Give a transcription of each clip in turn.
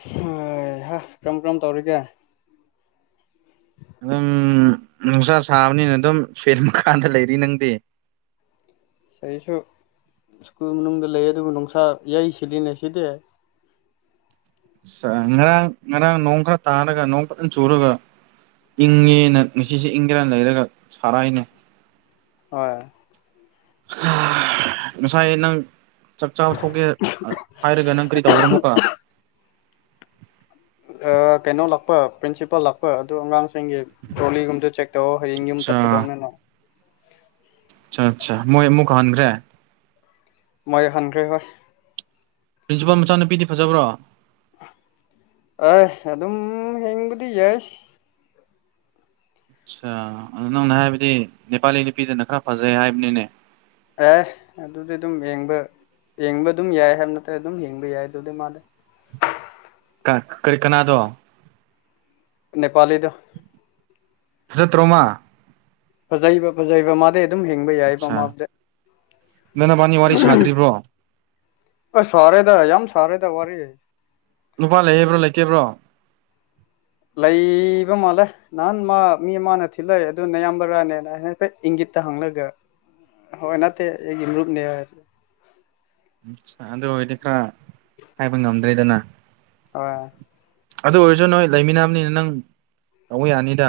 ꯍꯩꯍ ꯀꯔꯝ ꯀꯔꯝ ꯇꯧꯔꯤꯒꯦ ꯑꯗꯨꯝ ꯅꯨꯡꯁꯥ ꯁꯥꯕꯅꯤꯅ ꯑꯗꯨꯝ ꯁꯔꯃ ꯀꯥꯟꯗ ꯂꯩꯔꯤ ꯅꯪꯗꯤ ꯑꯩꯁꯨ ꯁ꯭ꯀꯨꯜ ꯃꯅꯨꯡꯗ ꯂꯩ ꯑꯗꯨꯕꯨ ꯅꯨꯡꯁꯥ ꯌꯩ ꯁꯤꯜꯂꯤꯅꯦ ꯁꯤꯗꯤ [unintelligible] ꯉꯔꯥꯡ ꯉꯔꯥꯡ ꯅꯣꯡ ꯈꯔ ꯇꯥꯔꯒ ꯅꯣꯡ ꯈꯔꯛꯇꯪ ꯆꯨꯔꯒ ꯏꯪꯉꯦꯅ ꯉꯁꯤꯁꯦ ꯏꯪꯒꯦꯔ ꯂꯩꯔꯒ ꯁꯥꯔꯥꯏꯅꯦ ꯍꯣꯏ ꯉꯁꯥꯏ ꯅꯪ ꯆꯥꯛ ꯆꯥꯕ ꯊꯣꯛꯀꯦ ꯍꯥꯏꯔꯒ ꯅꯪ ꯀꯔꯤ ꯇꯧꯔꯝꯃꯣꯀ ꯑ ꯀꯩꯅꯣ ꯂꯥꯛꯄ ꯄ꯭ꯔꯤꯟꯁꯤꯄꯥꯜ ꯂꯥꯛꯄꯣꯏ ꯑꯗꯨ ꯑꯉꯥꯡꯁꯤꯡꯒꯤ ꯇ꯭ꯔꯣꯂꯤꯒꯨꯝꯗꯨ ꯆꯦꯛ ꯇꯧ ꯍꯌꯦꯡ ꯌꯨꯝ ꯑꯆꯥ ꯆꯠꯀꯗꯧꯅꯤꯅ ꯑꯆꯥ ꯑꯠꯆꯥ ꯃꯣꯏ ꯑꯃꯨꯛ ꯍꯟꯈ꯭ꯔꯦ ꯃꯣꯏ ꯍꯟꯈ꯭ꯔꯦ ꯍꯣꯏ ꯄ꯭ꯔꯤꯟꯁꯤꯄꯥꯜ ꯃꯆꯥꯅꯨꯄꯤꯗꯤ ꯐꯖꯕ꯭ꯔꯣ ꯑꯦ ꯑꯗꯨꯝ ꯍꯦꯡꯕꯗꯤ ꯌꯥꯏ ꯑꯆꯥ ꯑꯗꯨ ꯅꯪꯅ ꯍꯥꯏꯕꯗꯤ ꯅꯦꯄꯥꯂꯤ ꯅꯨꯄꯤꯗꯅ ꯈꯔ ꯐꯖꯩ ꯍꯥꯏꯕꯅꯤꯅꯦ ꯑꯦ ꯑꯗꯨꯗꯤ ꯑꯗꯨꯝ ꯌꯦꯡꯕ ꯌꯦꯡꯕ ꯑꯗꯨꯝ ꯌꯥꯏ ꯍꯥꯏꯕ ꯅꯠꯇꯦ ꯑꯗꯨꯝ ꯌꯦꯡꯕ ꯌꯥꯏ ꯑꯗꯨꯗꯤ ꯃꯥꯂꯦ ꯀꯔꯤ ꯀꯅꯥꯗꯣ ꯅꯦꯄꯥꯂꯤꯗꯣ ꯆ ꯊ ꯔꯣꯃ ꯐꯖꯩꯕ ꯐꯖꯩꯕ ꯃꯥꯗꯤ ꯑꯗꯨꯝ ꯍꯤꯡꯕ ꯌꯥꯏ ꯑꯆꯥ ꯃꯃꯥꯗ ꯅꯣꯏ ꯅꯕꯥꯅꯤ ꯋꯥꯔꯤ ꯁꯥꯗ꯭ꯔꯤꯕ꯭ꯔꯣ ꯑ ꯁꯔꯦꯗ ꯍꯥꯏꯖ ꯁꯔꯦꯗ ꯋꯥꯔꯤꯔ ꯍꯥꯏ ꯅꯨꯄꯥ ꯂꯩꯌꯦꯕ꯭ꯔꯣ ꯂꯩꯀꯦꯕ꯭ꯔꯣ ꯂꯩꯕ ꯃꯥꯜꯂꯦ ꯅꯍꯥꯟ ꯃꯥ ꯃꯤ ꯃꯥꯅ ꯊꯤꯜꯂꯛꯑꯦ ꯑꯗꯨꯅꯌꯥꯝꯕ꯭ꯔꯥꯅꯦꯅ ꯍꯥꯏ ꯍꯥꯏꯐꯦ ꯏꯪꯒꯤꯠ ꯇ ꯍꯥꯡꯂꯒ ꯍꯅꯇ ꯑꯩꯒꯤ ꯃ꯭ꯔꯨꯨꯞꯅꯦ ꯑ ꯑꯗꯨ ꯑꯣꯏꯔꯗꯤ ꯈꯔ ꯍꯥꯏꯕ ꯉꯝꯗ꯭ꯔꯦꯗꯅ ꯍꯣꯏ ꯑꯗꯨ ꯑꯣꯏꯔꯁꯨ ꯅꯣꯏ ꯂꯩꯃꯤꯟꯅꯕꯅꯤꯅ ꯅꯪ ꯇꯧꯕ ꯌꯥꯅꯤꯗ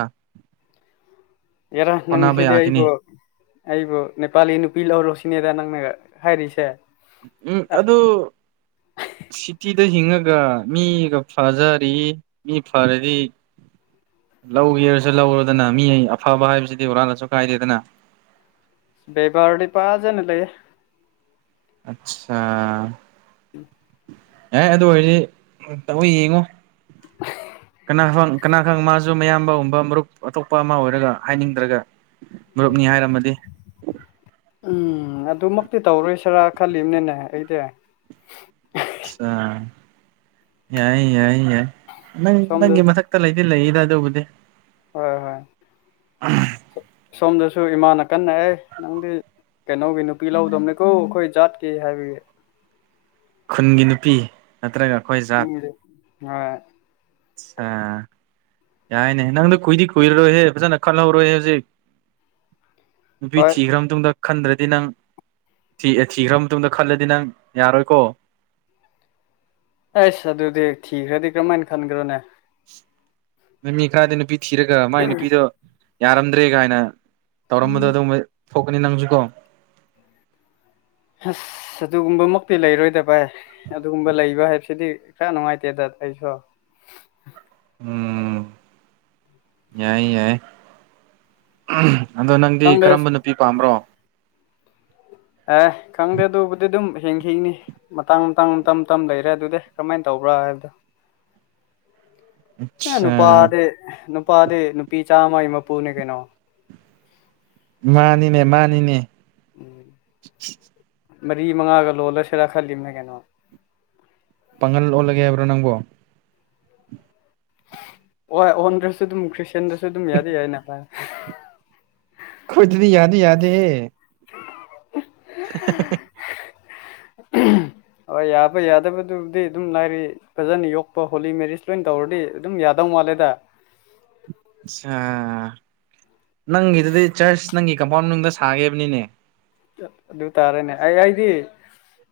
ꯌꯦꯔ ꯍꯣꯠꯅꯕ ꯅꯪꯁꯤꯗꯕꯨ ꯌꯥꯈꯤꯅꯤ ꯑꯩꯕꯨ ꯅꯦꯄꯥꯂꯤ ꯅꯨꯄꯤ ꯂꯧꯔꯨꯁꯤꯅꯦꯗ ꯅꯪꯅ ꯍꯥꯏꯔꯤꯁꯦ ꯎꯝ ꯑꯗꯨ ꯁꯤꯇꯤ ꯑꯛꯇ ꯍꯤꯡꯉꯒ ꯃꯤꯒ ꯐꯖꯔꯤ ꯃꯤ ꯐꯔꯗꯤ ꯂꯧꯒꯦꯔꯁꯨ ꯂꯧꯔꯨꯗꯅ ꯃꯤ ꯑꯐꯕ ꯍꯥꯏꯕꯁꯤꯗꯤ ꯍꯨꯔꯥꯜꯂꯁꯨ ꯀꯥꯏꯗꯦꯗꯅ ꯕꯕꯥꯔꯗꯤ ꯄꯥꯖꯅ ꯂꯩꯦꯦ ꯑꯆꯥ ꯎꯝ [unintelligible] [inaudible] ꯑꯦ ꯑꯗꯨ ꯑꯣꯏꯔꯗꯤ ꯇꯧ ꯌꯦꯡꯉꯣ ꯀꯅꯥꯕꯪ ꯀꯅꯥꯒꯪ ꯃꯥꯁꯨ ꯃꯌꯥꯝꯕꯒꯨꯝꯕ ꯃꯔꯨꯞ ꯑꯇꯣꯞꯄ ꯑꯃ ꯑꯣꯏꯔꯒ ꯍꯥꯏꯅꯤꯡꯗ꯭ꯔꯒ ꯃꯔꯨꯞꯅꯤ ꯍꯥꯏꯔꯝꯃꯗꯤ ꯎꯝ ꯑꯗꯨꯃꯛꯇꯤ ꯇꯧꯔꯣꯏꯁꯤꯔꯥ ꯈꯜꯂꯤꯕꯅꯤꯅꯦ ꯑꯩꯗꯤ ꯌꯥꯏ ꯌꯥꯏ ꯌꯥ ꯅꯪ ꯁꯣꯝꯗ ꯅꯪꯒꯤ ꯃꯊꯛꯇ ꯂꯩꯗꯤ ꯂꯩꯔꯤꯗ ꯑꯗꯨꯕꯨꯗꯤ ꯍꯣꯏ ꯍꯣꯏ ꯎ [unintelligible] [inaudible] ꯁꯣꯝꯗꯁꯨ ꯏꯃꯥꯅ ꯀꯟꯅ ꯑꯦ ꯅꯪꯗꯤ ꯀꯩꯅꯣꯒꯤ ꯅꯨꯄꯤ ꯂꯧꯗꯗꯝꯕꯅꯦꯀꯣ ꯑꯩꯈꯣꯏ ꯖꯥꯠꯀꯤ ꯍꯥꯏꯕꯒꯤ ꯈꯨꯟꯒꯤ ꯅꯨꯄꯤ ꯅꯠꯇ꯭ꯔꯒ ꯑꯩꯈꯣꯏ ꯎꯝ ꯑ ꯑꯆꯥ ꯌꯥꯏꯅꯦ ꯅꯪꯗ ꯀꯨꯏꯗꯤ ꯀꯨꯏꯔꯔꯣꯏꯍꯦ ꯐꯖꯅ ꯈꯜꯍꯧꯔꯣꯏꯍꯦ ꯍꯧꯖꯤꯛ ꯐ ꯍꯣꯏ ꯊꯈ ꯔꯝ ꯇꯗ ꯈꯟꯗ꯭ꯔꯗꯤ ꯅꯪ ꯊꯤ ꯊꯤꯈ꯭ꯔ ꯃꯇꯨꯡꯗ ꯈꯜꯂꯗꯤ ꯅꯪ ꯌꯥꯔꯣꯏꯀꯣ ꯑꯩꯁ ꯑꯗꯨꯗꯤ ꯊꯤꯈ꯭ꯔꯗꯤ ꯀꯔꯝꯍꯥꯏꯅ ꯈꯟꯈ꯭ꯔꯣꯅꯦ ꯅꯨꯃꯤ ꯈꯔꯗꯤ ꯅꯨꯄꯤ ꯊꯤꯔꯒ ꯃꯥꯏ ꯅꯨꯄꯤꯗꯣ ꯌꯥꯔꯝꯗ꯭ꯔꯦ ꯀꯥꯏꯅ ꯇꯧꯔꯝꯕꯗꯣ ꯑꯗꯨ ꯊꯣꯛꯀꯅꯤ ꯅꯪꯁꯨꯀꯣ ꯑꯁ ꯑꯗꯨꯒꯨꯝꯕꯃꯛꯇꯤ ꯂꯩꯔꯣꯏꯗ ꯚꯥꯏ ꯑꯗꯨꯒꯨꯝꯕ ꯂꯩꯕ ꯍꯥꯏꯕꯁꯤꯗꯤ ꯈꯔ ꯅꯨꯡꯉꯥꯏꯇꯦꯗ ꯑꯩꯁꯨ ꯎꯝ ꯌꯥꯏ ꯌꯥꯏ ꯑꯗꯣ ꯅꯪꯗꯤ ꯈꯪꯗꯦ ꯀꯔꯝꯕ ꯅꯨꯄꯤ ꯄꯥꯝꯕ꯭ꯔꯣ ꯑꯦ ꯈꯪꯗꯦ ꯑꯗꯨꯕꯨꯗꯤ ꯑꯗꯨꯝ ꯍꯦꯡꯈꯤꯅꯤ ꯃꯇꯥꯡ ꯃꯇꯥꯡꯝ ꯇꯝ ꯂꯩꯔꯦ ꯑꯗꯨꯗꯤ ꯀꯔꯝꯃꯥꯏꯅ ꯇꯧꯕ꯭ꯔꯥ ꯍꯥꯏꯕꯗꯣ ꯑ ꯑꯠꯁꯥ ꯅꯨꯄꯥꯗ ꯅꯨꯄꯥ ꯅꯨꯄꯥꯗ ꯅꯨꯄꯤ ꯆꯥꯝꯃ ꯑꯩ ꯃꯄꯨꯅꯦ ꯀꯩꯅꯣ ꯃꯥꯅꯤꯅꯦ ꯃꯥꯅꯤꯅꯦ ꯃꯔꯤ ꯃꯉꯥꯒ ꯂꯣꯜꯂꯁꯤꯔ ꯈꯜꯂꯤꯝꯅꯦ ꯀꯩꯅꯣ ꯄꯥꯡꯒꯜ ꯑꯣꯜꯂꯒꯦ ꯍꯥꯏꯕ꯭ꯔꯣ ꯅꯪꯕꯣ ꯍꯣꯏ ꯑꯣꯟꯗ꯭ꯔꯁꯨ ꯑꯗꯨꯝ ꯈ꯭ꯔꯤꯁꯇꯌꯥꯟꯗꯁꯨ ꯑꯗꯨꯝ ꯌꯥꯗꯤ ꯌꯥꯏꯑꯦꯅ ꯚꯥꯏ ꯈꯣꯏꯗꯗꯤ ꯌꯥꯗꯤ ꯌꯥꯗꯦꯍꯦ [unintelligible] ꯎꯝ [unintelligible] ꯍꯣꯏ ꯌꯥꯕ ꯌꯥꯗꯕꯗꯨꯕꯨꯗꯤ ꯑꯗꯨꯝ ꯂꯥꯏꯔꯤ ꯐꯖꯅ ꯌꯣꯛꯄ ꯍꯣꯂꯤ ꯃꯦꯔꯤꯖ ꯂꯣꯏꯅ ꯇꯧꯔꯗꯤ ꯑꯗꯨꯝ ꯌꯥ ꯌꯥꯗꯧ ꯃꯥꯜꯂꯦꯗ ꯅꯪꯒꯤꯗꯨꯗꯤ ꯆꯥ꯭ꯔꯁ ꯅꯪꯒꯤ ꯀꯝꯄꯥꯎꯟ ꯃꯅꯨꯡꯗ ꯁꯥꯒꯦ ꯍꯥꯏꯕꯅꯤꯅꯦ ꯑꯗꯨ ꯇꯥꯔꯦꯅꯦ ꯑꯩ ꯑꯩꯗꯤ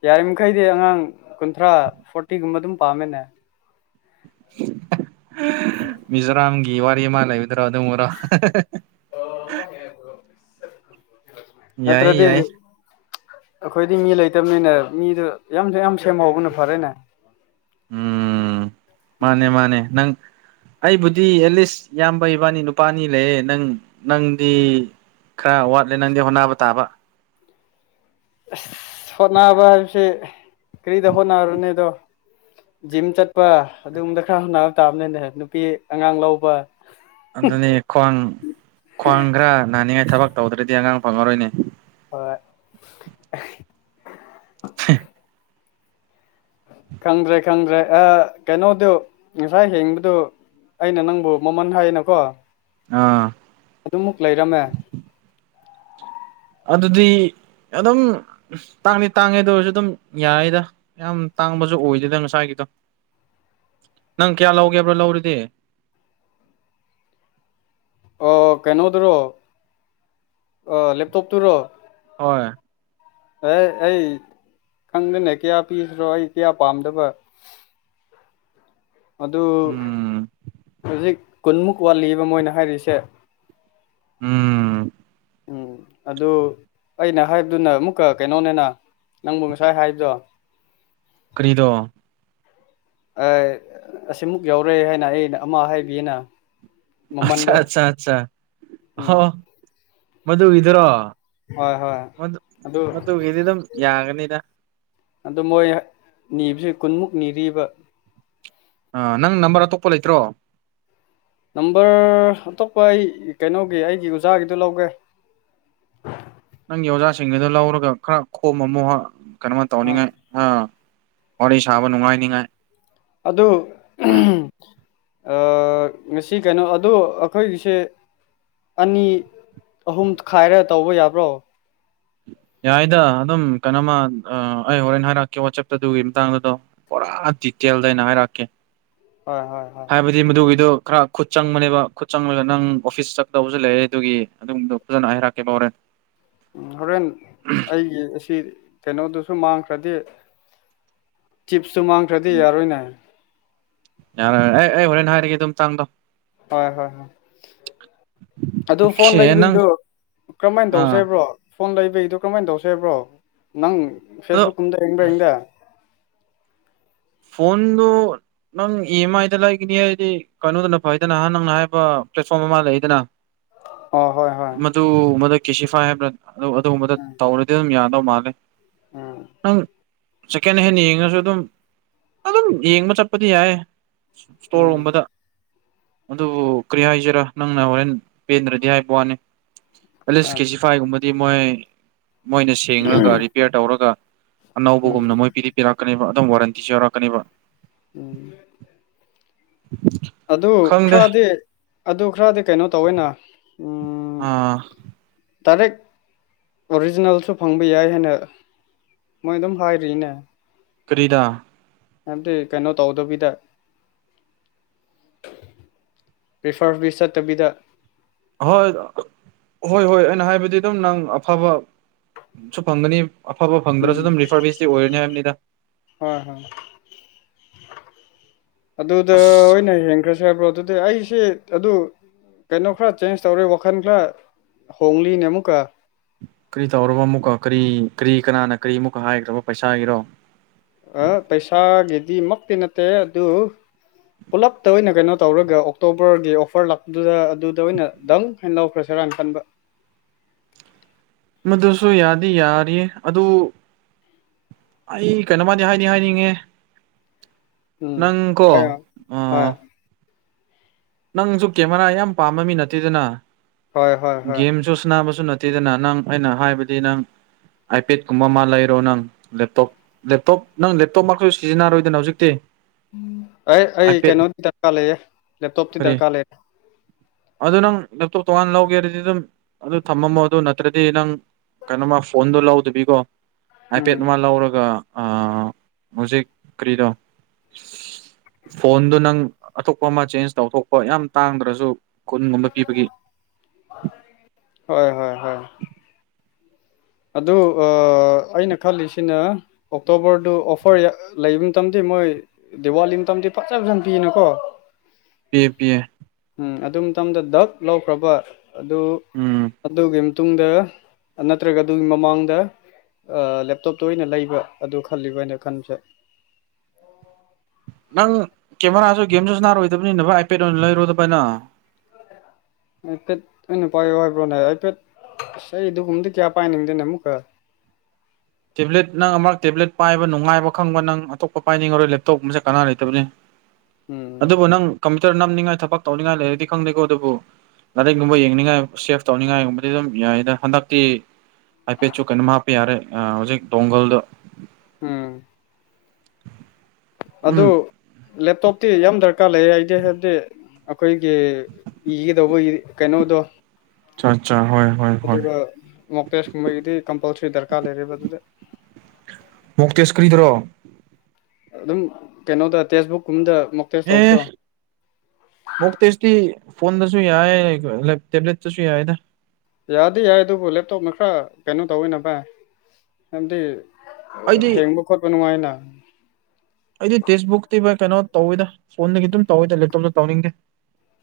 ꯌꯥꯔꯤꯃꯈꯩꯗꯤ ꯑꯉꯥꯡ ꯀꯨꯟꯊ꯭ꯔꯥ ꯐꯣꯔꯇꯤꯒꯨꯝꯕ ꯑꯗꯨꯝ ꯄꯥꯝꯃꯦꯅꯦ ꯃꯤꯖꯣꯔꯥꯝꯒꯤ ꯋꯥꯔꯤ ꯑꯃ ꯂꯩꯕꯗꯨꯔꯣ ꯑꯗꯨꯝꯕꯥꯔꯣ ꯑꯣ ꯍ [unintelligible] ꯌꯥꯏ ꯌꯥꯏ ꯑꯩꯈꯣꯏꯗꯤ ꯃꯤ ꯂꯩꯇꯕꯅꯤꯅ ꯃꯤꯗꯣ ꯌꯥꯝꯁꯨ ꯌꯥꯝ ꯁꯦꯝꯍꯧꯕꯅꯦ ꯐꯔꯦꯅꯦ ꯎꯝ ꯃꯥꯅꯦ ꯃꯥꯅꯦ ꯅꯪ ꯑꯩꯕꯨꯗꯤ ꯑꯦꯠꯂꯤꯁ ꯏꯌꯥꯝꯕ ꯏꯕꯥꯅꯤ ꯅꯨꯄꯥ ꯑꯅꯤ ꯂꯩꯌꯦ ꯅꯪ ꯅꯪꯗꯤ ꯈꯔ ꯋꯥꯠꯂꯦ ꯅꯪꯗꯤ ꯍꯣꯠꯅꯕ ꯇꯥꯕ ꯑꯁ ꯍꯣꯠꯅꯕ ꯍꯥꯏꯕꯁꯦ ꯀꯔꯤꯗ ꯍꯣꯠꯅꯔꯨꯅꯤ ꯑꯗꯣ ꯖꯤꯝ ꯆꯠꯄ ꯑꯗꯨꯒꯨꯝꯕꯗ ꯈꯔ ꯍꯣꯠꯅꯕ ꯇꯥꯕꯅꯤꯅꯦ ꯅꯨꯄꯤ ꯑꯉꯥꯡ ꯂꯧꯕ ꯑꯗꯨꯅꯦ ꯈ꯭ꯋꯥꯡ ꯈ꯭ꯋꯥꯡ ꯈꯔ ꯅꯥꯅꯤꯡꯉꯥꯏ ꯊꯕꯛ ꯇꯧꯗ꯭ꯔꯗꯤ ꯑꯉꯥꯡ ꯐꯪꯉꯥꯔꯣꯏꯅꯦ ꯑ [unintelligible] [unintelligible] ꯈꯪꯗ꯭ꯔꯦ ꯈꯪꯗ꯭ꯔꯦ ꯑ ꯀꯩꯅꯣꯗꯣ ꯉꯁꯥꯏ ꯌꯦꯡꯕꯗꯣ ꯑꯩꯅ ꯅꯪꯕꯨ ꯃꯃꯟ ꯍꯥꯏꯅ ꯀꯣ ꯑꯥ ꯑꯗꯨꯃꯨꯛ ꯂꯩꯔꯝꯃꯦ ꯑꯗꯨꯗꯤ ꯑꯗꯨꯝ ꯇꯥꯡꯗꯤ ꯇꯥꯡꯉꯦꯗꯣ ꯑꯗꯨ ꯑꯣꯏꯔꯁꯨ ꯑꯗꯨꯝ ꯌꯥꯔꯦꯗ ꯌꯥꯝ ꯇꯥꯡꯕꯁꯨ ꯑꯣꯏꯗꯦꯗꯥ ꯉꯁꯥꯏꯒꯤꯗꯣ [unintelligible] [inaudible] ꯅꯪ ꯀꯌꯥ ꯂꯧꯒꯦꯕ꯭ꯔꯣ ꯂꯧꯔꯗꯤ [unintelligible] [inaudible] ꯑꯣ ꯀꯩꯅꯣꯗꯨꯔꯣ ꯑ ꯂꯦꯞꯇꯣꯞ ꯇꯨꯔꯣ ꯍꯣꯏ ꯑꯦ ꯑꯩ ꯈꯪꯗꯦꯅꯦ ꯀꯌꯥ ꯄꯤꯕꯅꯣ ꯑꯩ ꯀꯌꯥ ꯄꯥꯝꯗꯕ [unintelligible] [inaudible] ꯑꯗꯨ ꯎꯝ ꯍꯧꯖꯤꯛ ꯀꯨꯟꯃꯨꯛ ꯋꯥꯠꯂꯤꯕ ꯃꯣꯏꯅ ꯍꯥꯏꯔꯤꯁꯦ ꯎꯝ ꯎꯝ ꯑꯗꯨ ꯑꯩꯅ ꯍꯥꯏꯕꯗꯨꯅ ꯑꯃꯨꯛꯀ ꯀꯩꯅꯣꯅꯤꯅ ꯅꯪꯕꯨ ꯉꯁꯥꯏ ꯍꯥꯏꯕꯗꯣ ꯀ꯭ꯔꯤꯔꯣ ꯑꯁꯤꯃꯨꯛ ꯌꯥꯎꯔꯦ ꯍꯥꯏꯅ ꯑꯩꯅ ꯑꯃ ꯍꯥꯏꯕꯤꯌꯦꯅ ꯑꯆꯥ ꯃꯃꯟꯗꯣ ꯑꯆꯥ ꯑꯆꯥ ꯎꯝ ꯑꯣ ꯃꯗꯨꯒꯤꯗꯨꯔꯣ ꯍꯣꯏ ꯍꯣꯏ ꯃꯗꯨ ꯑꯗꯨ ꯃꯗꯨꯒꯤꯗꯤ ꯑꯗꯨꯝ ꯌꯥꯒꯅꯤꯗ ꯑꯗꯣ ꯃꯣꯏ ꯅꯤꯕꯁꯦ ꯃꯣꯏ ꯀꯨꯟꯃꯨꯛ ꯅꯤꯔꯤꯕ ꯑ ꯅꯪ ꯅꯝꯕꯔ ꯑꯇꯣꯞꯄ ꯂꯩꯇ꯭ꯔꯣ ꯅꯝꯕꯔ ꯑꯇꯣꯞꯄ ꯑꯩ ꯀꯩꯅꯣꯒꯤ ꯑꯩꯒꯤ ꯑꯣꯖꯥꯒꯤꯗꯣ ꯂꯧꯒꯦ [unintelligible] ꯅꯪꯒꯤ ꯑꯣꯖꯥꯁꯤꯡꯒꯤꯗꯨ ꯂꯧꯔꯒ ꯈꯔ ꯈꯣꯝꯃꯝꯃꯣ ꯀꯩꯅꯣꯃ ꯇꯧꯅꯤꯡꯉꯥꯏ ꯑ ꯋꯥꯔꯤ ꯁꯥꯥꯕ ꯅꯨꯡꯉꯥꯏ ꯅꯤꯡꯉꯥꯏ ꯑꯗꯨ ꯉꯁꯤ ꯀꯩꯅꯣ ꯑꯗꯨ ꯑꯩꯈꯣꯏꯒꯤꯁꯦ ꯑꯅꯤ ꯑꯍꯨꯝ ꯈꯥꯏꯔꯒ ꯇꯧꯕ ꯌꯥꯕ꯭ꯔꯣ ꯌꯥꯏꯗ ꯑꯗꯨꯝ ꯀꯩꯅꯣꯃ ꯑꯩ ꯍꯣꯔꯦꯟ ꯍꯥꯏꯔꯛꯀꯦ ꯋꯥꯆꯦꯞꯇ ꯑꯗꯨꯒꯤ ꯃꯇꯥꯡꯗꯨꯗꯣ ꯄꯨꯔꯥ ꯗꯤꯇꯦꯜꯗꯩꯅ ꯍꯥꯏꯔꯛꯀꯦ ꯍꯣꯏ ꯍꯣꯏ ꯍꯣꯏ ꯍꯥꯏꯕꯗꯤ ꯃꯗꯨꯒꯤꯗꯨ ꯈꯔ ꯈꯨꯠ ꯆꯪꯕꯅꯦꯕ ꯈꯨꯠ ꯆꯪꯂꯒ ꯅꯪ ꯑꯣꯐꯤꯁ ꯆꯗꯕꯁꯨ ꯂꯩꯔꯦ ꯑꯗꯨꯒꯤ ꯑꯗꯨꯗꯣ ꯐꯖꯅ ꯑꯩ ꯍꯥꯏꯔꯛꯀꯦ ꯐꯥꯎꯔꯦ ꯍꯣꯔꯦꯟ ꯑꯩꯒꯤ ꯑꯁꯤ ꯀꯩꯅꯣꯗꯨꯁꯨ ꯃꯥꯡꯈ ꯈ꯭ꯔꯗꯤ ꯆꯤꯞꯁꯨ ꯃꯥꯡꯈ꯭ꯔꯗꯤ ꯌꯥꯔꯣꯏꯅꯦ ꯌꯥꯔꯦ ꯑꯦ ꯑꯩ ꯍꯣꯔꯦꯟ ꯍꯥꯏꯔꯤꯒꯦ ꯑꯗꯨꯝ ꯆꯥꯡꯗꯣ ꯍꯣꯏ ꯍꯣꯏ ꯑꯗꯨ ꯐꯣꯟ ꯑꯣꯀꯦ ꯅꯪ ꯂꯩꯕꯒꯤꯗꯨꯣ ꯀꯔꯝꯍꯥꯏꯅ ꯇꯧꯁ ꯑꯥ ꯍꯥꯏꯕ꯭ꯔꯣ ꯐꯣꯟ ꯂꯩꯕꯩꯗꯨꯣ ꯀꯔꯃꯍꯥꯏꯅ ꯇꯧꯁ ꯍꯥꯏꯕ꯭ꯔꯣ ꯅꯪ ꯑꯗꯣ ꯐꯦꯁꯕꯨꯛ ꯀꯨꯝꯗ ꯌꯦꯡꯕ꯭ꯔꯥ ꯌꯡꯗꯦ ꯐꯣꯟꯣꯟꯗꯨ ꯅꯪ ꯏ ꯑꯦꯝ ꯑꯥꯏꯗ ꯂꯩꯈꯤꯅꯤ ꯍꯥꯏꯗꯤ ꯀꯩꯅꯣꯗꯅ ꯐꯩꯗꯅ ꯅꯍ ꯅꯪꯅ ꯍꯥꯏꯕ ꯄ꯭ꯂꯦꯠꯐꯣꯝ ꯑꯃ ꯂꯩꯗꯅ ꯑꯣ ꯍꯣꯏ ꯍꯣꯏ ꯃꯗꯨꯕꯗ ꯀꯦꯁꯤꯐꯥꯏ ꯍꯥꯏꯕ꯭ꯔ ꯑꯗꯨꯒꯨꯝꯕꯗ ꯎꯝ ꯇꯧꯔꯗꯤ ꯑꯗꯨꯝ ꯌꯥꯅꯤ ꯇꯧ ꯃꯥꯂꯦ ꯎꯝ ꯅꯪ ꯁꯦꯀꯦꯟ ꯍꯦꯟ ꯌꯦꯡꯉꯁꯨ ꯑꯗꯨꯝ ꯑꯗꯨꯝ ꯌꯦꯡꯕ ꯆꯠꯄꯗꯤ ꯌꯥꯏ ꯎꯝ ꯏꯁꯇꯣꯔꯒꯨꯝꯕꯗ ꯑꯗꯨꯕꯨ ꯀꯔꯤ ꯍꯥꯏꯁꯤꯔꯥ ꯅꯪꯅ ꯍꯣꯔꯦꯟ ꯄꯦꯟꯗ꯭ꯔꯗꯤ ꯍꯥꯏꯕ ꯋꯥꯅꯤ ꯑꯆꯥ ꯑꯦꯂꯤꯁ ꯑꯆꯥ ꯀꯦꯖꯤ ꯐꯥꯏꯒꯨꯝꯕꯗꯤ ꯃꯣꯏ ꯃꯣꯏꯅ ꯁꯦꯡꯉꯒ ꯔꯤꯄꯤꯦꯌꯔ ꯇꯧꯔꯒ ꯎꯝ ꯑꯅꯧꯕꯒꯨꯝꯅ ꯃꯣꯏ ꯄꯤꯗꯤ ꯄꯤꯔꯛꯀꯅꯤꯕ ꯑꯗꯨꯝ ꯋꯥꯔꯟꯇꯤꯁꯨ ꯌꯥꯎꯔ ꯀꯅꯤꯕ ꯎꯝ ꯑꯗꯨ ꯈꯪꯗꯦ ꯈꯔꯗꯤ ꯑꯗꯨ ꯈꯔꯗꯤ ꯀꯩꯅꯣ ꯇꯧꯋꯦꯅ ꯑꯥ ꯇꯔꯦꯠ ꯑꯣꯔꯤꯖꯤꯅꯦꯜꯁꯨ ꯐꯪꯕ ꯌꯥꯏ ꯍꯥꯏꯅ ꯃꯣꯏ ꯑꯗꯨꯝ ꯍꯥꯏꯔꯤꯅꯦ ꯀꯔꯤꯗꯥ ꯍꯥꯏꯝꯗꯤ ꯀꯩꯅꯣ ꯇꯧꯗꯕꯤꯗ ꯔꯤꯐꯔ ꯔꯤꯁ ꯆꯠꯇꯕꯤꯗ ꯍꯣꯏ ꯍꯣꯏ ꯍꯣꯏ ꯑꯩꯅ ꯍꯥꯏꯕꯗꯤ ꯑꯗꯨꯝ ꯅꯪ ꯑꯐꯕ ꯁꯨ ꯐꯡꯒꯅꯤ ꯑꯐꯕ ꯐꯪꯗ꯭ꯔꯁꯨ ꯎꯝ ꯑꯗꯨꯝ ꯔꯤꯐꯔ ꯕꯤꯁꯇꯤ ꯑꯣꯏꯔꯅꯤ ꯍꯥꯏꯕꯅꯤꯗ ꯍꯣꯏ ꯍꯣꯏ ꯑꯗꯨꯗ ꯑꯣꯏꯅ ꯍꯦꯟꯈ꯭ꯔꯁ ꯍꯥꯏꯕ꯭ꯔꯣ ꯑꯗꯨꯗꯤ ꯑꯩꯁꯦ ꯑꯗꯨ ꯀꯩꯅꯣ ꯈꯔ ꯆꯦꯟꯖ ꯇꯧꯔꯦ ꯋꯥꯈꯜ ꯈꯔ ꯍꯣꯡꯂꯤꯅꯦ ꯑꯃꯨꯛꯀ ꯀꯔꯤ ꯇꯧꯔꯕ ꯑꯃꯨꯛꯀ ꯀꯔꯤ ꯀꯔꯤ ꯀꯅꯥꯅ ꯀꯔꯤ ꯑꯃꯨꯛꯀ ꯍꯥꯏꯈ꯭ꯔꯕ ꯄꯩꯁꯥꯒꯤꯔꯣ ꯑ ꯄꯩꯁꯥꯒꯤꯗꯤ ꯃꯛꯇꯤ ꯅꯠꯇꯦ ꯑꯗꯨ ꯄꯨꯂꯞꯇ ꯑꯣꯏꯅ ꯀꯩꯅꯣ ꯇꯧꯔꯒ ꯑꯣꯛꯇꯣꯕꯔꯒꯤ ꯑꯣꯐꯔ ꯂꯥꯛꯄꯗꯨꯗ ꯑꯗꯨꯗ ꯑꯣꯏꯅꯪ ꯗꯡ ꯍꯥꯏꯅ ꯂꯧꯈ꯭ꯔ ꯁꯤꯔ ꯨꯔꯥꯟ ꯈꯟꯕ ꯃꯗꯨꯁꯨ ꯌꯥꯗꯤ ꯌꯥꯔꯤ ꯑꯗꯨ ꯑꯩ ꯀꯩꯅꯣꯃꯗꯤ ꯍꯥꯏꯅꯤ ꯍꯥꯏꯅꯤꯡꯉꯦ ꯎꯝ ꯅꯪꯀꯣ ꯍꯣꯏ ꯑ ꯅꯪꯁꯨ ꯀꯦꯃꯦꯔꯥ ꯌꯥꯝ ꯄꯥꯝꯕ ꯃꯤ ꯅꯠꯇꯦꯗꯅ ꯍꯣꯏ ꯍꯣꯏ ꯍꯣꯏ ꯒꯦꯝꯁꯨ ꯁꯕꯁꯨ ꯅꯠꯇꯦ ꯠꯇꯤꯗꯅ ꯅꯪ ꯑꯩꯅ ꯍꯥꯏꯕꯗꯤ ꯅꯪ ꯑꯥꯏꯄꯦꯗꯀꯨꯝꯕ ꯑꯃ ꯂꯩꯔꯣ ꯅꯪ ꯂꯦꯞꯇꯣꯞ ꯂꯦꯞꯇꯣꯞ ꯅꯪ ꯂꯦꯞꯇꯣꯞꯃꯛꯛꯇꯩꯁꯨ ꯁꯤꯖꯤꯟꯅꯔꯣꯏꯗꯅ ꯍꯧꯖꯤꯛꯇꯤ ꯑꯩ ꯑꯩ ꯑꯥꯏꯄꯦꯗ ꯀꯩꯅꯣꯗꯤ ꯗꯔꯀꯥꯔ ꯂꯩꯌꯦ ꯂꯦꯞꯇꯣꯞꯇꯤ ꯀꯔꯤ ꯗꯔꯀꯥꯔ ꯂꯩꯔꯦ ꯑꯗꯨ ꯅꯪ ꯂꯦꯞꯇꯣꯞ ꯇꯣꯉꯥꯟ ꯂꯧꯒꯦꯔꯗꯤ ꯑꯗꯨꯝ ꯑꯗꯨ ꯊꯝꯃꯝꯃꯣ ꯑꯗꯨ ꯅꯠꯇ꯭ꯔꯗꯤ ꯅꯪ ꯀꯩꯅꯣꯃ ꯐꯣꯟꯗꯣ ꯂꯧꯗꯕꯤꯀꯣ ꯎꯝ ꯍꯥꯏꯐꯦꯠ ꯃꯥ ꯂꯧꯔꯒ ꯑ ꯍꯧꯖꯤꯛ ꯀꯔꯤꯗꯣ ꯐꯣꯟꯗꯨ ꯅꯪ ꯑꯇꯣꯞꯄ ꯑꯃ ꯆꯦꯟꯖ ꯇꯧꯊꯣꯛꯄ ꯌꯥꯝ ꯇꯥꯡꯗ꯭ꯔꯁꯨ ꯈꯨꯨꯟꯒꯨꯝꯕ ꯄꯤꯕꯒꯤ ꯍꯣꯏ ꯍꯣꯏ ꯍꯣꯏ ꯑꯗꯨ ꯑꯩꯅ ꯈꯜꯂꯤꯁꯤꯅ ꯑꯣꯛꯇꯣꯕꯔꯗꯨ ꯑꯣꯐꯔ ꯂꯩꯕ [unintelligible] ꯃꯣꯏ ꯗꯤꯋꯥꯂꯤ ꯃꯇꯝꯗꯤ ꯐꯖꯜ ꯐꯖꯜ ꯄꯤꯅ ꯀꯣ ꯄꯤꯌꯦ ꯄꯤꯌꯦ ꯎꯝ ꯑꯗꯨ ꯃꯇꯝꯗ ꯗꯛ ꯂꯧꯈ꯭ꯔꯕ ꯑꯗꯨ ꯎꯝ ꯑꯗꯨꯒꯤ ꯃꯇꯨꯡꯗ ꯅꯠꯇ꯭ꯔꯒ ꯑꯗꯨꯒꯤ ꯃꯃꯥꯡꯗ ꯂꯦꯞꯇꯣꯞꯇ ꯑꯣꯏꯅ ꯂꯩꯕ ꯑꯗꯨ ꯈꯜꯂꯤꯕ ꯑꯩꯅ ꯈꯟꯕꯁꯨ ꯅꯪ ꯀꯦꯃꯦꯔꯥꯁꯨ ꯒꯦꯝꯁꯨꯁꯨ ꯅꯥꯔꯣꯏꯗꯕꯅꯤꯅꯕ ꯑꯥꯏꯄꯦꯗ ꯑꯣꯏꯅ ꯂꯩꯔꯣꯏꯗꯕꯅ ꯍꯥꯏꯐꯦꯠ ꯑꯩꯅ ꯄꯥꯏꯌ ꯍꯥꯏꯕ꯭ꯔꯣꯅꯦ ꯍꯥꯏꯐꯦꯠ ꯁ ꯑꯗꯨꯒꯒꯨꯝꯗꯤ ꯀꯌꯥ ꯄꯥꯏꯅꯤꯡꯗꯦꯅ ꯑꯃꯨꯛꯀ ꯇꯦꯕ꯭ꯂꯦꯠ ꯅꯪ ꯑꯃꯛ ꯇꯦꯕ꯭ꯂꯦꯠ ꯄꯥꯏꯕ ꯅꯨꯡꯉꯥꯏꯕ ꯈꯪꯕ ꯅꯪ ꯑꯇꯣꯞꯄ ꯄꯥꯏꯅꯤꯡꯉꯔꯣꯏ ꯂꯦꯞꯇꯣꯞ ꯃꯁꯦ ꯀꯅꯥ ꯂꯩꯇꯕꯅꯤ ꯎꯝ ꯑꯗꯨꯕꯨ ꯅꯪ ꯀꯝꯄ꯭ꯌꯨꯇꯔ ꯅꯝꯅꯤꯡꯉꯥꯏ ꯊꯕꯛ ꯇꯧꯅꯤꯡꯉꯥꯏ ꯂꯩꯔꯗꯤ ꯈꯪꯗꯦꯀꯣ ꯑꯗꯨꯕꯨ ꯒꯥꯔꯤꯒꯨꯝꯕ ꯌꯦꯡꯅꯤꯡꯉꯥꯏ ꯁꯦꯞ ꯇꯧꯅꯤꯡꯉꯥꯏꯒꯨꯝꯕꯗꯤ ꯑꯗꯨꯝ ꯌꯥꯏ ꯑꯗ ꯍꯟꯗꯛꯇꯤ ꯍꯥꯏꯐꯦꯠꯁꯨ ꯀꯩꯅꯣꯝ ꯍꯥꯞꯄ ꯑ ꯌꯥꯔꯦ ꯍꯧꯖꯤꯛ ꯇꯣꯡꯒꯜꯗ ꯎꯝ ꯎꯝ ꯑꯗꯣ ꯂꯦꯞꯇꯣꯞꯇꯤ ꯌꯥꯝ ꯗꯔꯀꯥꯔ ꯂꯩ ꯑꯩꯗꯤ ꯍꯥꯏꯕꯗꯤ ꯑꯈꯣꯏꯒꯤ ꯏꯒꯗꯧꯕ ꯀꯩꯅꯣꯗꯣ ꯑꯆꯥ ꯑꯆꯥ ꯍꯣꯏ ꯍꯣꯏ ꯍꯣꯏ ꯑꯗꯨꯒ ꯃꯄꯦꯁ ꯀꯨꯝꯕꯩꯒꯤꯗꯤ ꯀꯝꯄꯜꯁꯔꯤ ꯗꯔꯀꯥꯔ ꯂꯩꯔꯤꯕ ꯑꯗꯨꯗ ꯃꯨꯛꯇꯦꯁ ꯀꯔꯤꯗ꯭ꯔꯣ ꯑꯗꯨꯝ ꯀꯩꯅꯣꯗ ꯇꯦꯛꯁꯕꯨꯛꯀꯨꯝꯗ ꯑꯦ ꯃꯣꯛ ꯇꯦꯁꯇꯤ ꯐꯣꯟꯗꯁꯨ ꯌꯥꯏ ꯀ ꯂꯦꯞ ꯇꯦꯕ꯭ꯂꯦꯠꯇꯁꯨ ꯌꯥꯏꯗ ꯌꯥꯗꯤ ꯌꯥꯏ ꯑꯗꯨꯕꯨ ꯂꯦꯞꯇꯣꯞꯅ ꯈꯔ ꯀꯩꯅꯣ ꯇꯧꯋꯦꯅ ꯚꯥꯏ ꯑꯩꯗꯤ ꯍꯦꯡꯕ ꯈꯣꯠꯄ ꯅꯨꯡꯉꯥꯏꯅ ꯑꯩꯗꯤ ꯇꯦꯛꯁꯕꯨꯛꯇꯤ ꯚꯥꯏ ꯀꯩꯅꯣ ꯇꯧꯋꯤꯗ ꯐꯣꯟꯗꯒꯤ ꯑꯗꯨꯝ ꯇꯧꯋꯏꯗ ꯂꯦꯞꯇꯣꯞꯇ ꯇꯧꯅꯤꯡꯗꯦ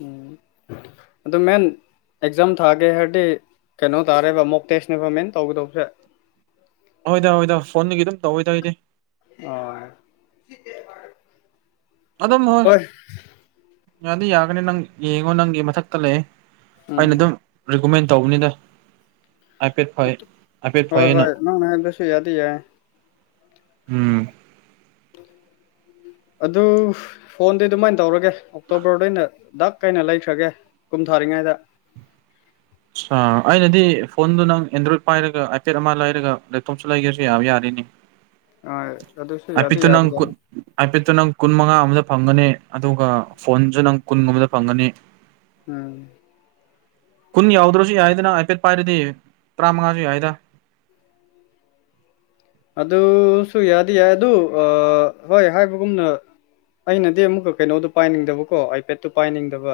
ꯎꯝ ꯑꯗꯣ ꯃꯦꯟ ꯑꯦꯛꯖꯥꯝ ꯊꯥꯒꯦ ꯍꯥꯏꯔꯗꯤ ꯀꯩꯅꯣ ꯇꯥꯔꯦꯕ ꯃꯣꯛ ꯇꯦꯁꯅꯦꯕ ꯃꯦꯟ ꯇꯧꯒꯗꯧꯕꯁꯦ ꯍꯣꯏꯗꯥ ꯍꯣꯏꯗꯥ ꯐꯣꯟꯗꯒꯤ ꯑꯗꯨꯝ ꯇꯧꯏꯗ ꯑꯩꯗꯤ ꯑꯣ ꯑꯗꯨꯝ ꯍꯣꯏ ꯌꯥꯗꯤ ꯌꯥꯒꯅꯤ ꯅꯪ ꯌꯦꯡꯉꯣ ꯅꯪꯒꯤ ꯃꯊꯛꯇ ꯂꯩ ꯑꯩꯅ ꯎꯝ ꯑꯗꯨꯝ ꯔꯤꯀꯣꯃꯦꯟ ꯇꯧꯕꯅꯤꯗ ꯍꯥꯏꯐꯦꯠ ꯐꯩ ꯍꯥꯏꯐꯦꯠ ꯍꯣꯏ ꯐꯩꯌꯦꯅ ꯍꯣꯏ ꯅꯪꯅ ꯍꯥꯏꯕꯗꯨꯁꯨ ꯌꯥꯗꯤ ꯌꯥꯏ ꯎꯝ ꯑꯗꯨ ꯐ ꯐꯣꯟꯗꯤ ꯑꯗꯨꯃꯥꯏꯅ ꯇꯧꯔꯒꯦ ꯑꯣꯛꯇꯣꯕꯔꯗꯩꯅ ꯗꯛ ꯀꯩꯅ ꯂꯩꯈ꯭ꯔꯒꯦ ꯀꯨꯝ ꯊꯥꯔꯤꯉꯩꯗ ꯁ ꯑꯩꯅꯗꯤ ꯐꯣꯟꯗꯨ ꯅꯪ ꯑꯦꯟꯗ꯭ꯔꯣꯏꯗ ꯄꯥꯏꯔꯒ ꯑꯥꯏꯄꯦꯗ ꯑꯃ ꯂꯩꯔꯒ ꯂꯦꯞꯇꯣꯞꯁꯨ ꯂꯩꯒꯁꯨ ꯌꯥꯕ ꯌꯥꯔꯅꯤ ꯑꯥ ꯑꯗꯨꯁꯨ ꯌꯥꯗꯤ ꯑꯥꯏꯄꯦꯠꯇꯣ ꯅꯪ ꯌꯥꯕꯖꯥꯠꯅꯤ ꯑꯥꯏꯄꯦꯠ ꯇꯣ ꯅꯪ ꯀꯨꯟꯃꯉꯥꯗ ꯐꯪꯒꯅꯤ ꯑꯗꯨꯒ ꯐꯣꯟꯁꯨ ꯅꯪ ꯀꯨꯟꯒꯨꯝꯕꯗ ꯐꯪꯒꯅꯤ ꯎꯝ ꯀꯨꯟ ꯌꯥꯎꯗ꯭ꯔꯁꯨ ꯌꯥꯏꯗꯅ ꯍꯥꯏꯐꯦꯠ ꯄꯥꯏꯔꯗꯤ ꯇꯔꯥꯃꯉꯥꯁꯨ ꯌꯥꯏꯗ ꯑꯟꯑꯣꯗꯤꯕꯜ ꯑꯗꯨꯁꯨ ꯌꯥꯗꯤ ꯌꯥꯏ ꯑꯗꯨ ꯑ ꯍꯣꯏ ꯍꯥꯏꯕꯒꯨꯝꯅ ꯑꯩꯅꯗꯤ ꯑꯃꯨꯛꯀ ꯀꯩꯅꯣꯗꯣ ꯄꯥꯏꯅꯤꯡꯗꯕꯀꯣ ꯑꯥꯏꯄꯦꯗꯠꯇꯣ ꯄꯥꯏꯅꯤꯡꯗꯕ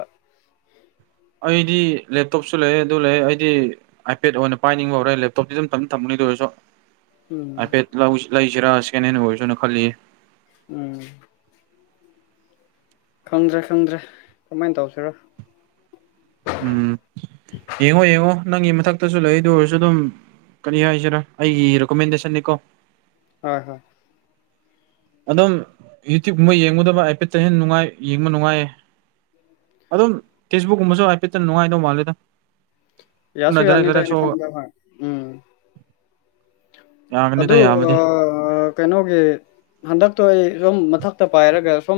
ꯑꯩꯗꯤ ꯂꯦꯞꯇꯣꯞꯁꯨ ꯂꯩ ꯑꯗꯨ ꯂꯩ ꯑꯩꯗꯤ ꯑꯥꯏꯄꯦꯗ ꯑꯣꯏꯅ ꯄꯥꯏꯅꯤꯡꯕ ꯍꯧꯔꯦ ꯂꯦꯞꯇꯣꯞꯇꯤ ꯑꯗꯨꯝ ꯇꯞ ꯊꯝ ꯑꯣꯏꯔꯁꯨ ꯎꯝ ꯍꯥꯏꯐꯦꯠ ꯂꯧ ꯂꯩꯁꯤꯔꯥ ꯁꯦꯀꯦꯟ ꯍꯦꯟ ꯑꯣꯏꯔꯁꯅ ꯈꯜꯂꯤꯌꯦ ꯎꯝ ꯈꯪꯗ꯭ꯔꯦ ꯈꯪꯗ꯭ꯔꯦ ꯀꯃꯥꯏꯅ ꯇꯧꯁꯤꯔꯣ ꯎꯝ ꯌꯦꯡꯉꯣ ꯌꯦꯡꯉꯣ ꯅꯪꯒꯤ ꯃꯊꯛꯇꯁꯨ ꯂꯩꯗ ꯑꯣꯏꯔꯁꯨ ꯑꯗꯨꯝ ꯀꯔꯤ ꯍꯥꯏꯁꯤꯔꯥ ꯑꯩꯒꯤ ꯔꯤꯀꯣꯃꯦꯟꯗꯦꯁꯟꯅꯅꯤꯀꯣ ꯍꯣꯏ ꯍꯣꯏ ꯑꯗꯨꯝ ꯌꯨꯇ꯭ꯌꯨꯕꯀꯨꯝꯕ ꯌꯦꯡꯒꯗꯕ ꯍꯥꯏꯐꯦꯠꯠꯇ ꯍ ꯅꯨꯡꯉꯥꯏ ꯌꯦꯡꯕ ꯅꯨꯡꯉꯥꯏꯌꯦ ꯑꯗꯨꯝ ꯐꯦꯛꯁꯕꯨꯛꯀꯨꯝꯕꯁꯨ ꯍꯥꯏꯐꯦꯠꯇꯪ ꯅꯨꯡꯉꯥꯏꯗꯧ ꯃꯥꯜꯂꯦꯗ ꯌꯥꯁꯨ ꯈꯨꯠꯅ ꯗꯥꯏꯔꯦꯛ ꯗꯥꯏꯔꯦꯛ ꯌꯥꯅꯤꯗꯅꯦ ꯁꯣꯛꯑꯒ ꯈꯗ ꯎꯝ ꯌꯥꯒꯅꯤꯗ ꯑꯗꯨ ꯌꯥꯕꯗꯤ ꯑ ꯀꯩꯅꯣꯒꯤ ꯍꯟꯗꯛꯇꯣ ꯑꯩ ꯁꯨꯝ ꯃꯊꯛꯇ ꯄꯥꯏꯔꯒ ꯁꯨꯝ